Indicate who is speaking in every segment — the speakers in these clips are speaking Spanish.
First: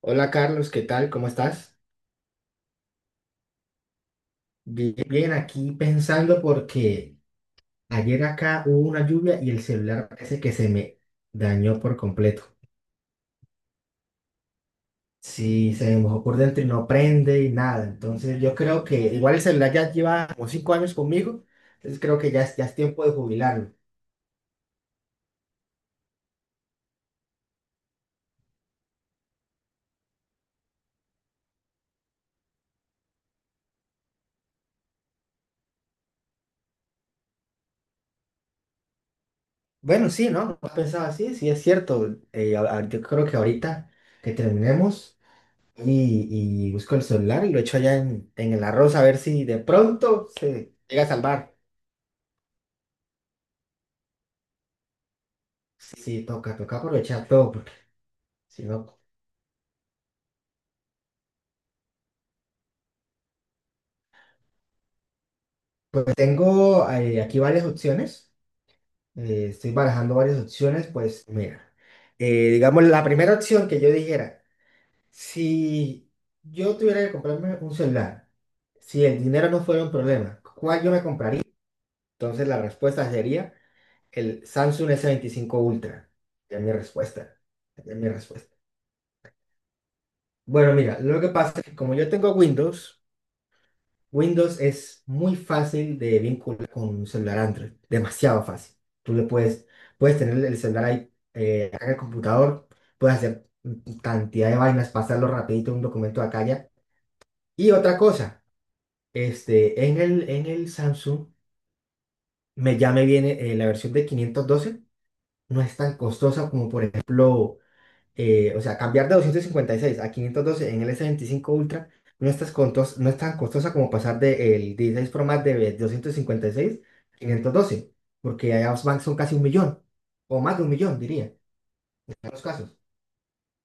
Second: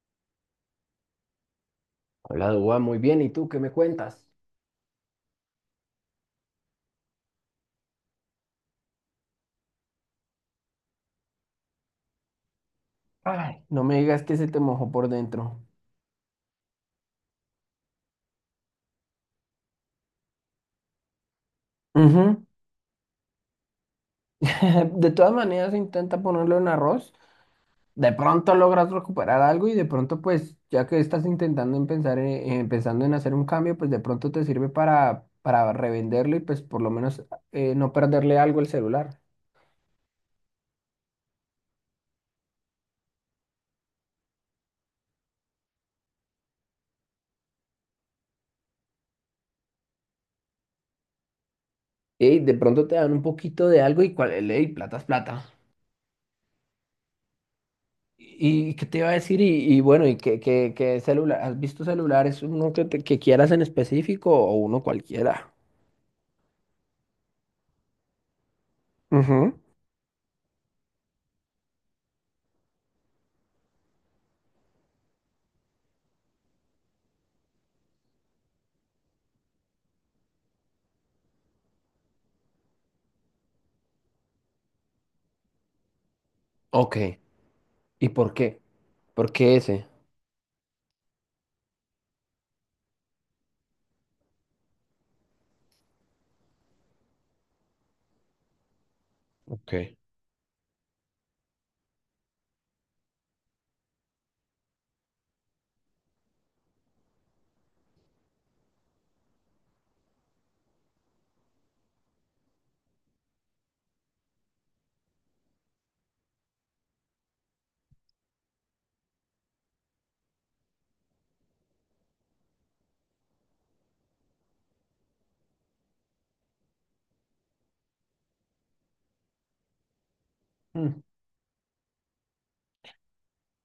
Speaker 1: Hola Carlos, ¿qué tal? ¿Cómo estás?
Speaker 2: Hola, Dua, muy bien. ¿Y tú qué me cuentas?
Speaker 1: Bien, bien, aquí pensando porque ayer acá hubo una lluvia y el celular parece que se me dañó por completo.
Speaker 2: Ay, no me digas que se te mojó por dentro.
Speaker 1: Sí, se me mojó por dentro y no prende y nada. Entonces yo creo que igual el celular ya lleva como 5 años conmigo, entonces creo que
Speaker 2: Ujú.
Speaker 1: ya es tiempo de jubilarlo.
Speaker 2: De todas maneras, intenta ponerlo en arroz. De pronto logras recuperar algo y de pronto, pues, ya que estás intentando en pensar pensando en hacer un cambio, pues de pronto te sirve para revenderlo y pues por lo menos no perderle algo al celular.
Speaker 1: Bueno, sí, ¿no? No pensaba así, sí es cierto. Yo creo que ahorita que terminemos y busco el celular y lo echo allá en el arroz a ver si de pronto se llega a salvar.
Speaker 2: Ey, de pronto te dan un poquito de algo y cuál, ey, plata es plata.
Speaker 1: Sí, toca, toca aprovechar todo, porque si
Speaker 2: ¿Y qué
Speaker 1: no,
Speaker 2: te iba a decir? Y bueno, ¿y qué celular? ¿Has visto celulares? ¿Uno que quieras en específico o uno cualquiera?
Speaker 1: pues tengo aquí varias opciones,
Speaker 2: Ujú.
Speaker 1: estoy barajando varias opciones, pues mira, digamos la primera opción que yo dijera, si yo tuviera que comprarme un celular, si el dinero no fuera un problema, ¿cuál yo me compraría? Entonces la respuesta sería el Samsung S25 Ultra, ya es mi
Speaker 2: Ok.
Speaker 1: respuesta, ya es mi
Speaker 2: ¿Y por
Speaker 1: respuesta.
Speaker 2: qué? ¿Por qué ese?
Speaker 1: Bueno, mira, lo que pasa es que como yo tengo Windows, Windows es muy fácil de vincular con un celular Android, demasiado fácil. Tú
Speaker 2: Ok.
Speaker 1: puedes tener el celular ahí acá en el computador, puedes hacer cantidad de vainas, pasarlo rapidito un documento de acá allá. Y otra cosa, en el Samsung ya me viene la versión de 512. No es tan costosa como por ejemplo, o sea, cambiar de 256 a 512 en el S25 Ultra, no es tan costosa como pasar del 16 Pro Max de 256 a 512, porque son casi un millón, o más de un millón,
Speaker 2: Mm.
Speaker 1: diría, en los casos.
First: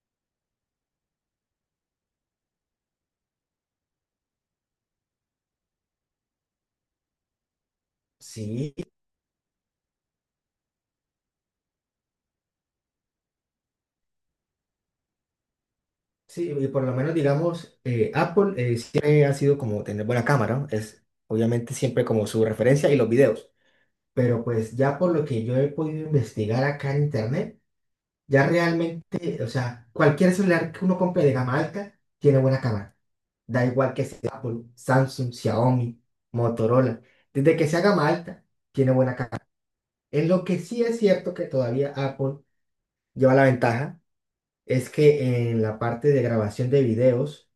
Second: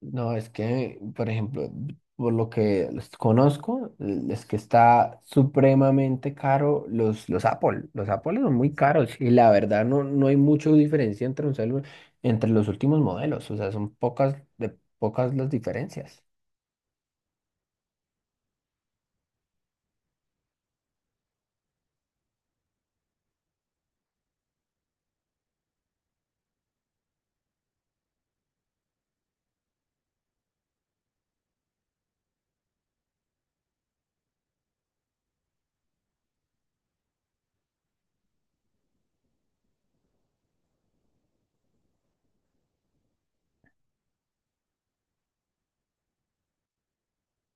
Speaker 2: No, es que, por ejemplo, por lo que los conozco, es que está supremamente caro los Apple. Los Apple son
Speaker 1: Sí,
Speaker 2: muy caros y la verdad no, no hay mucha diferencia entre un celular, entre los últimos modelos. O sea, son pocas, de pocas las diferencias.
Speaker 1: sí, y por lo menos digamos, Apple siempre ha sido como tener buena cámara, ¿no? Es obviamente siempre como su referencia y los videos. Pero pues ya por lo que yo he podido investigar acá en internet, ya realmente, o sea, cualquier celular que uno compre de gama alta tiene buena cámara. Da igual que sea Apple, Samsung, Xiaomi, Motorola. Desde que sea gama alta, tiene buena cámara. En lo que sí es cierto que todavía Apple lleva la ventaja es que en la parte de grabación de videos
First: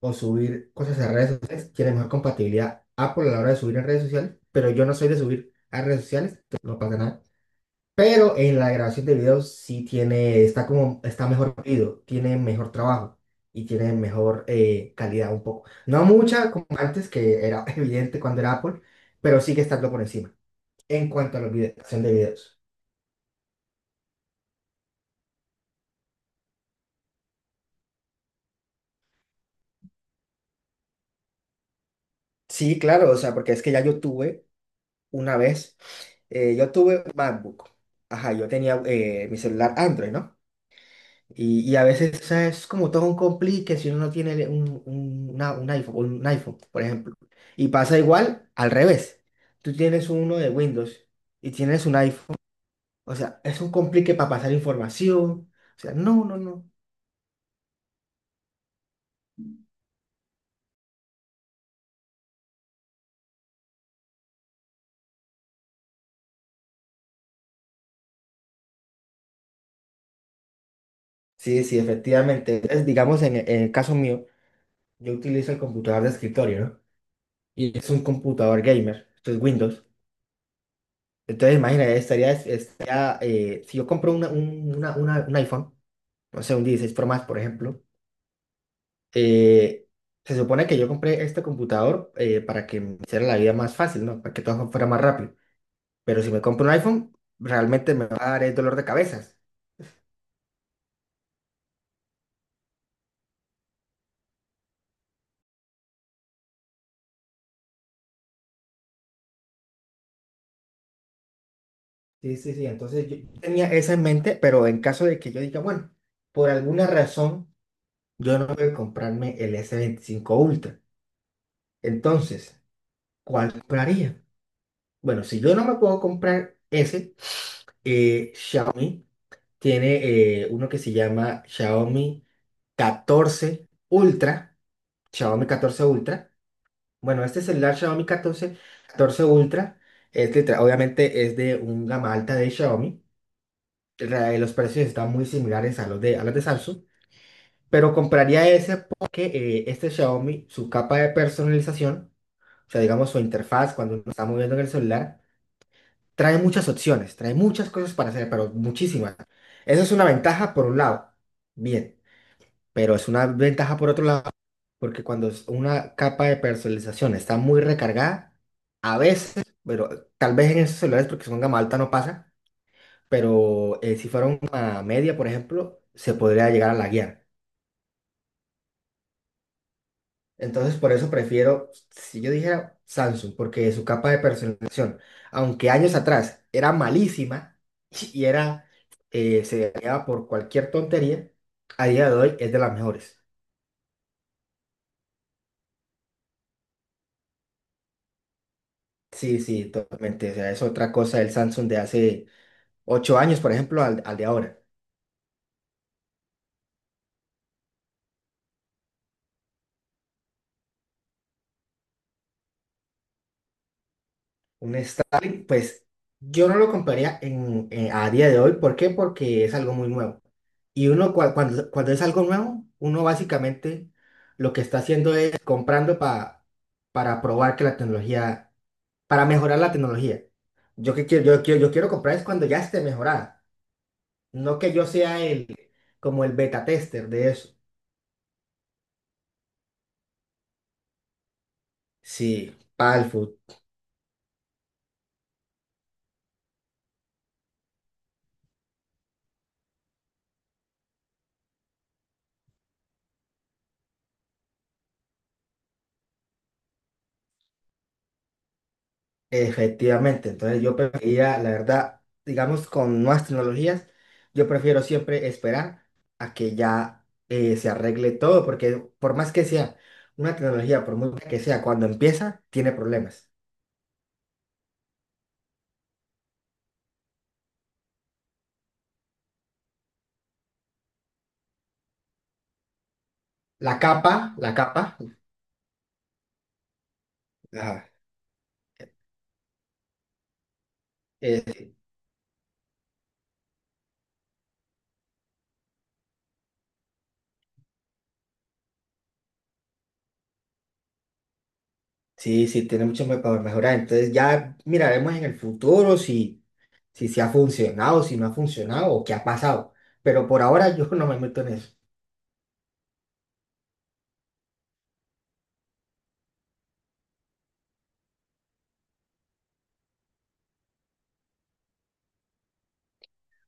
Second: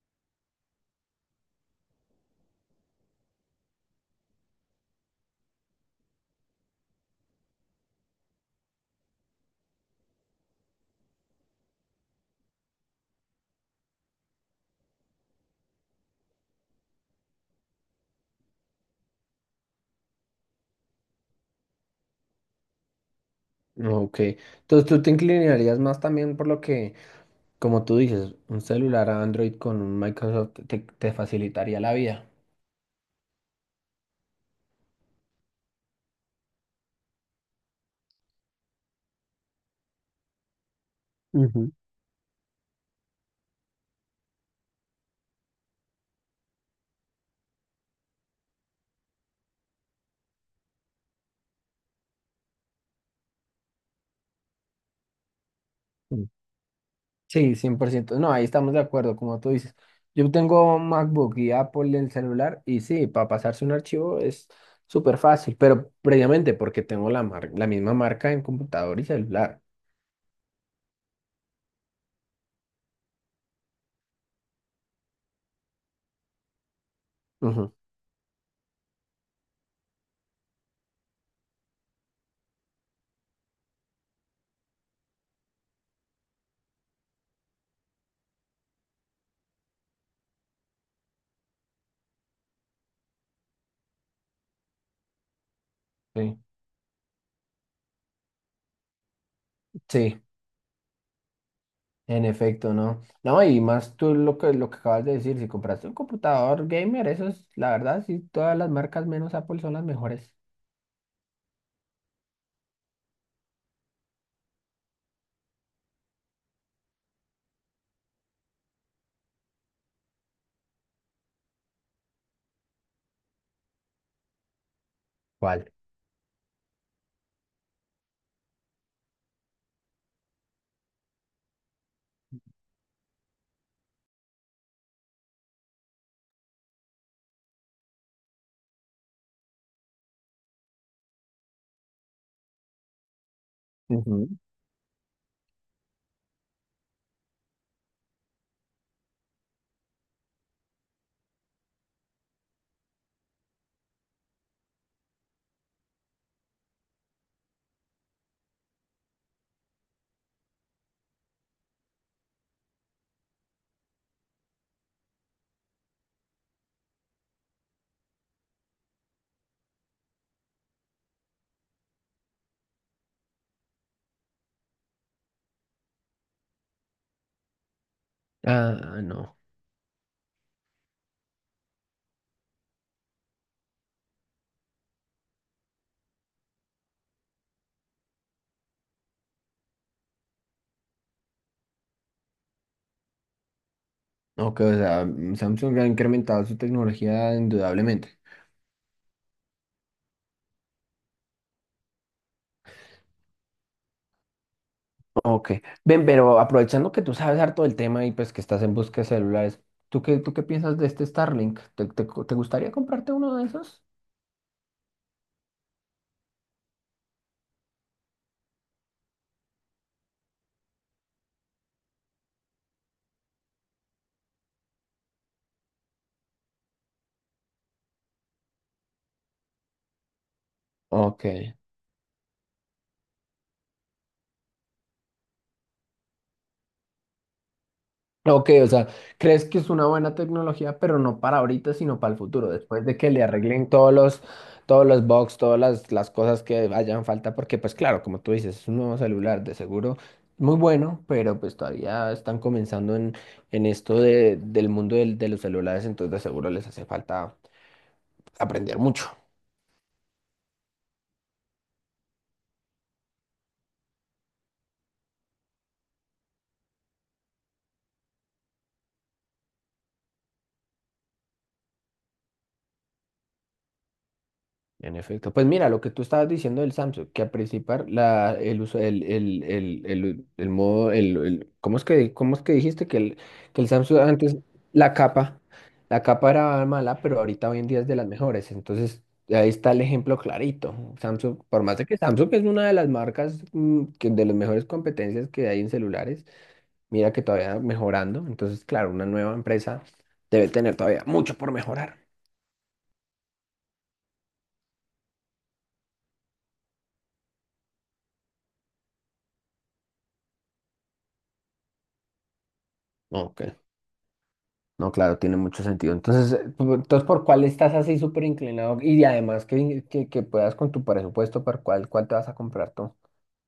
Speaker 1: o subir cosas a redes sociales, tiene mejor compatibilidad Apple a la hora de subir en redes sociales, pero yo no soy de subir a redes sociales, entonces no pasa nada. Pero en la grabación de video sí tiene, está como, está mejor pedido, tiene mejor trabajo y tiene mejor calidad un poco. No mucha como antes, que era evidente cuando era Apple, pero sigue estando por encima en cuanto a la grabación de videos.
Speaker 2: Ok, entonces tú te inclinarías más también por lo que, como tú dices, un celular Android con un Microsoft te facilitaría la vida.
Speaker 1: Sí, claro, o sea, porque es que ya yo tuve una vez, yo tuve MacBook. Ajá, yo tenía mi celular Android, ¿no? Y,
Speaker 2: Ujú.
Speaker 1: y a veces, o sea, es como todo un complique si uno no tiene un iPhone, un iPhone, por ejemplo. Y pasa igual al revés. Tú tienes uno de Windows y tienes un iPhone. O sea, es un complique para pasar información. O sea, no,
Speaker 2: Mm.
Speaker 1: no, no.
Speaker 2: Sí, 100%. No, ahí estamos de acuerdo, como tú dices. Yo tengo MacBook y Apple en el celular y sí, para pasarse un archivo es súper fácil, pero previamente porque tengo la misma marca en computador y celular.
Speaker 1: Sí, sí, efectivamente. Entonces, digamos, en el caso mío, yo utilizo el computador de escritorio, ¿no?
Speaker 2: Ujú,
Speaker 1: Y es un computador gamer, esto es Windows. Entonces, imagínate, estaría si yo compro una- un iPhone, no sé, un 16 Pro más, por ejemplo. eh, se supone que yo compré este computador para que me hiciera la vida más fácil, ¿no? Para que todo fuera más rápido. Pero si
Speaker 2: sí,
Speaker 1: me compro un iPhone, realmente me va a dar dolor de cabezas.
Speaker 2: sí. En efecto, ¿no? No, y más tú lo que, acabas de decir, si compraste un computador gamer, eso es, la verdad, sí, todas las marcas menos Apple son las mejores.
Speaker 1: Sí, sí, sí. Entonces yo tenía eso en mente, pero en caso de que yo diga, bueno, por alguna razón yo no puedo comprarme el S25 Ultra. Entonces, ¿cuál compraría? Bueno, si yo no
Speaker 2: ¿Cuál?
Speaker 1: me puedo comprar ese, Xiaomi. Tiene uno que se llama Xiaomi 14 Ultra. Xiaomi catorce Ultra. Bueno, este celular Xiaomi catorce Ultra, obviamente es de un gama alta de Xiaomi.
Speaker 2: Ujú.
Speaker 1: Los precios están muy similares a los de, Samsung, pero compraría ese porque este Xiaomi, su capa de personalización, o sea, digamos su interfaz cuando uno está moviendo en el celular, trae muchas opciones, trae muchas cosas para hacer, pero muchísimas. Esa es una ventaja por un lado. Bien. Pero es una ventaja por otro lado, porque cuando es una capa de personalización está muy recargada, a veces, pero tal vez en esos celulares, porque son gama alta, no pasa, pero si fuera una media, por ejemplo, se podría llegar a laguear.
Speaker 2: Ah, no.
Speaker 1: Entonces, por eso prefiero, si yo dijera Samsung, porque su capa de personalización, aunque años atrás era malísima y era, se dañaba por cualquier tontería, a día de hoy es de las mejores.
Speaker 2: Ok, o sea, Samsung ha incrementado su tecnología indudablemente.
Speaker 1: Sí, sí, totalmente. O sea, es otra cosa el Samsung de hace 8 años, por ejemplo, al de ahora.
Speaker 2: Ok. Ven, pero aprovechando que tú sabes harto del tema y pues que estás en busca de celulares, ¿tú qué piensas de este Starlink? ¿Te gustaría comprarte uno de esos?
Speaker 1: Un Starlink, pues yo no lo compraría a día de hoy. ¿Por qué? Porque es algo muy nuevo. Y uno, cuando es algo nuevo, uno básicamente lo que está haciendo es comprando para probar que la tecnología, para mejorar la tecnología. Yo que quiero,
Speaker 2: Ok.
Speaker 1: yo quiero, yo quiero comprar es cuando ya esté mejorada. No que yo sea como el beta tester de eso.
Speaker 2: Ok, o sea, crees que es una buena tecnología, pero no para ahorita, sino para el futuro,
Speaker 1: Sí,
Speaker 2: después de
Speaker 1: para
Speaker 2: que le
Speaker 1: palfo.
Speaker 2: arreglen todos los, bugs, todas las cosas que hayan falta, porque pues claro, como tú dices, es un nuevo celular de seguro muy bueno, pero pues todavía están comenzando en esto del mundo de los celulares, entonces de seguro les hace falta aprender mucho.
Speaker 1: Efectivamente, entonces yo preferiría, la verdad, digamos, con nuevas tecnologías, yo prefiero siempre esperar a que ya se arregle todo, porque por más que sea una tecnología, por muy buena que sea, cuando empieza, tiene problemas.
Speaker 2: En efecto, pues mira, lo que tú estabas diciendo del Samsung, que a principar el uso, el modo, ¿cómo es que dijiste que el, Samsung antes,
Speaker 1: La capa,
Speaker 2: la capa, la capa era mala, pero ahorita hoy en día es
Speaker 1: ajá,
Speaker 2: de las mejores, entonces ahí está el ejemplo clarito, Samsung, por
Speaker 1: eh,
Speaker 2: más de que Samsung es una de las marcas que de las mejores competencias que hay en celulares, mira que todavía mejorando, entonces claro, una nueva empresa debe tener todavía mucho por mejorar.
Speaker 1: sí, sí, tiene mucho para mejorar, entonces ya miraremos en el futuro si se ha funcionado, si no ha funcionado o qué ha pasado, pero por ahora yo no me meto en eso.
Speaker 2: Ok. No, claro, tiene mucho sentido. Entonces, entonces ¿por cuál estás así súper inclinado? Y además que puedas con tu presupuesto, ¿por cuál te vas a comprar tú?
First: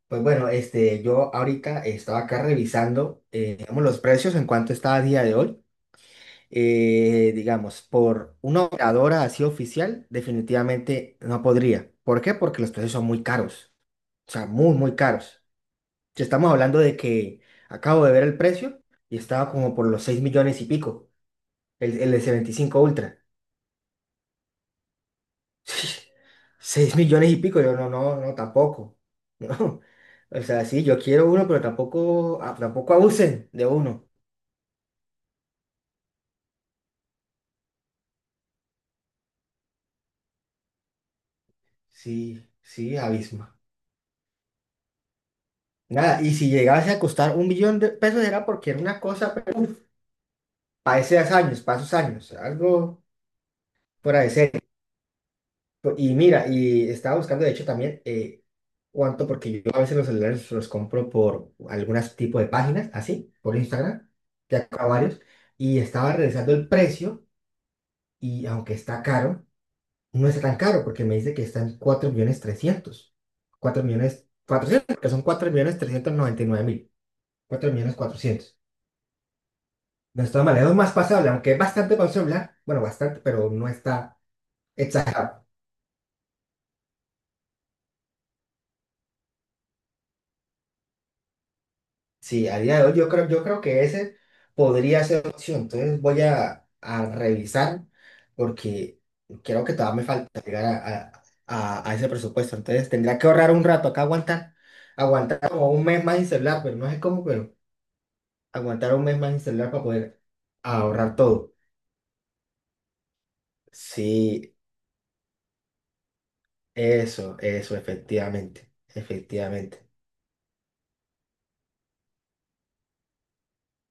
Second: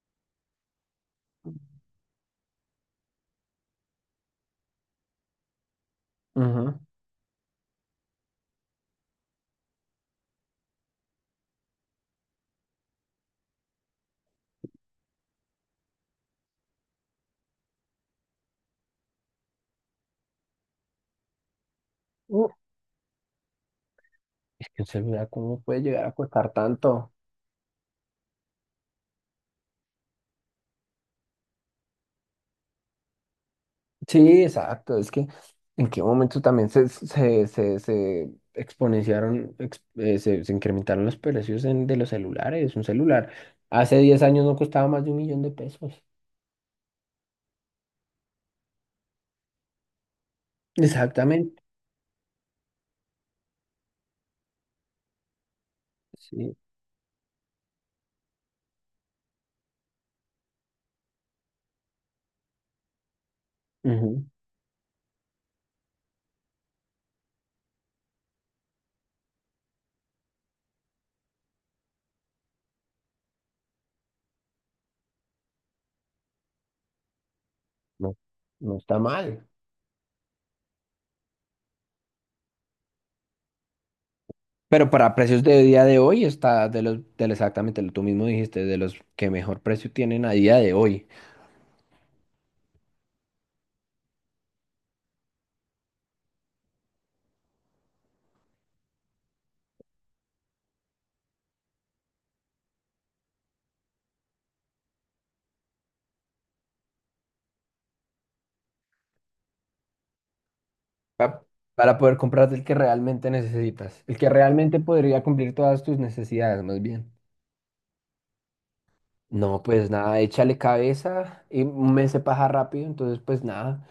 Speaker 1: Pues bueno, yo ahorita estaba acá revisando, digamos, los precios en cuanto está a día de hoy.
Speaker 2: Ujú.
Speaker 1: Digamos, por una operadora así oficial, definitivamente no podría. ¿Por qué? Porque los precios son muy caros. O sea, muy, muy caros. Si estamos hablando de que acabo de ver el precio y estaba como por los 6 millones y pico, el
Speaker 2: Uh,
Speaker 1: S25 Ultra.
Speaker 2: es que un celular, ¿cómo puede llegar a costar
Speaker 1: Seis
Speaker 2: tanto?
Speaker 1: millones y pico, yo no, no, no, tampoco. No. O sea, sí, yo quiero uno, pero tampoco, tampoco abusen de uno.
Speaker 2: Sí, exacto. Es que en qué momento también se exponenciaron, se incrementaron los precios de los
Speaker 1: Sí,
Speaker 2: celulares. Un
Speaker 1: sí,
Speaker 2: celular
Speaker 1: abismo.
Speaker 2: hace 10 años no costaba más de un millón de pesos.
Speaker 1: Nada, y si llegase a costar un millón de pesos era porque era una cosa, pero
Speaker 2: Exactamente.
Speaker 1: para esos años, algo fuera de serie. Y mira,
Speaker 2: Sí.
Speaker 1: y estaba buscando, de hecho, también cuánto, porque yo a veces los celulares los compro por algún tipo de páginas, así, por Instagram,
Speaker 2: Ujú.
Speaker 1: ya acá varios, y estaba revisando el precio. Y aunque está caro, no está tan caro porque me dice que está en 4 millones trescientos, 4 millones cuatrocientos, que son 4 millones 399 mil, 4 millones
Speaker 2: No,
Speaker 1: cuatrocientos.
Speaker 2: no está mal.
Speaker 1: No está mal, es más pasable, aunque es bastante para, bueno, bastante, pero no está
Speaker 2: Pero para precios
Speaker 1: exagerado.
Speaker 2: de día de hoy está de del exactamente lo tú mismo dijiste, de los que mejor precio tienen a día de hoy.
Speaker 1: Sí, a día de hoy yo creo, que ese podría ser una opción. Entonces voy a revisar porque creo que todavía me falta llegar a- a ese presupuesto. Entonces tendría que ahorrar un rato acá, aguantar, aguantar como un mes más sin celular, pero no sé cómo, pero aguantar un mes más sin celular para poder ahorrar
Speaker 2: pa-
Speaker 1: todo.
Speaker 2: Para poder comprarte el que realmente necesitas, el que
Speaker 1: Sí,
Speaker 2: realmente podría cumplir todas tus necesidades, más bien.
Speaker 1: eso, efectivamente,
Speaker 2: No,
Speaker 1: efectivamente.
Speaker 2: pues nada, échale cabeza y me mes se pasa rápido, entonces pues nada,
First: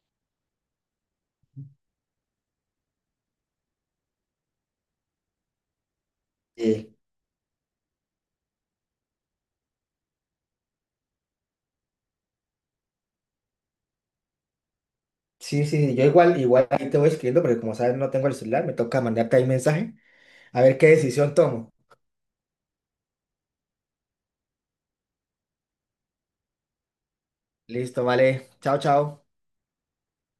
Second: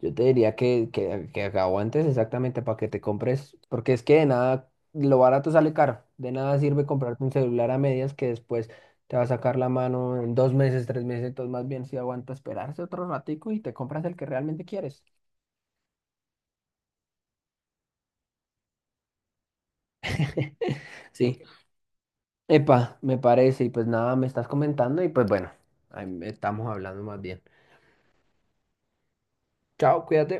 Speaker 2: yo te diría que, aguantes exactamente para que te compres, porque es que de nada, lo barato sale caro, de nada sirve
Speaker 1: Eh,
Speaker 2: comprarte un celular a medias que después te va a sacar la mano en 2 meses, 3 meses, entonces más bien si aguanta esperarse otro ratico y te compras el que realmente quieres.
Speaker 1: sí, sí, yo igual, igual ahí te voy escribiendo, porque como sabes no tengo el celular, me toca mandarte ahí mensaje a ver qué decisión
Speaker 2: Sí,
Speaker 1: tomo.
Speaker 2: epa, me parece, y pues nada, me estás comentando y pues bueno, ahí estamos hablando más bien.
Speaker 1: Listo, vale. Chao, chao.
Speaker 2: Chao, cuídate.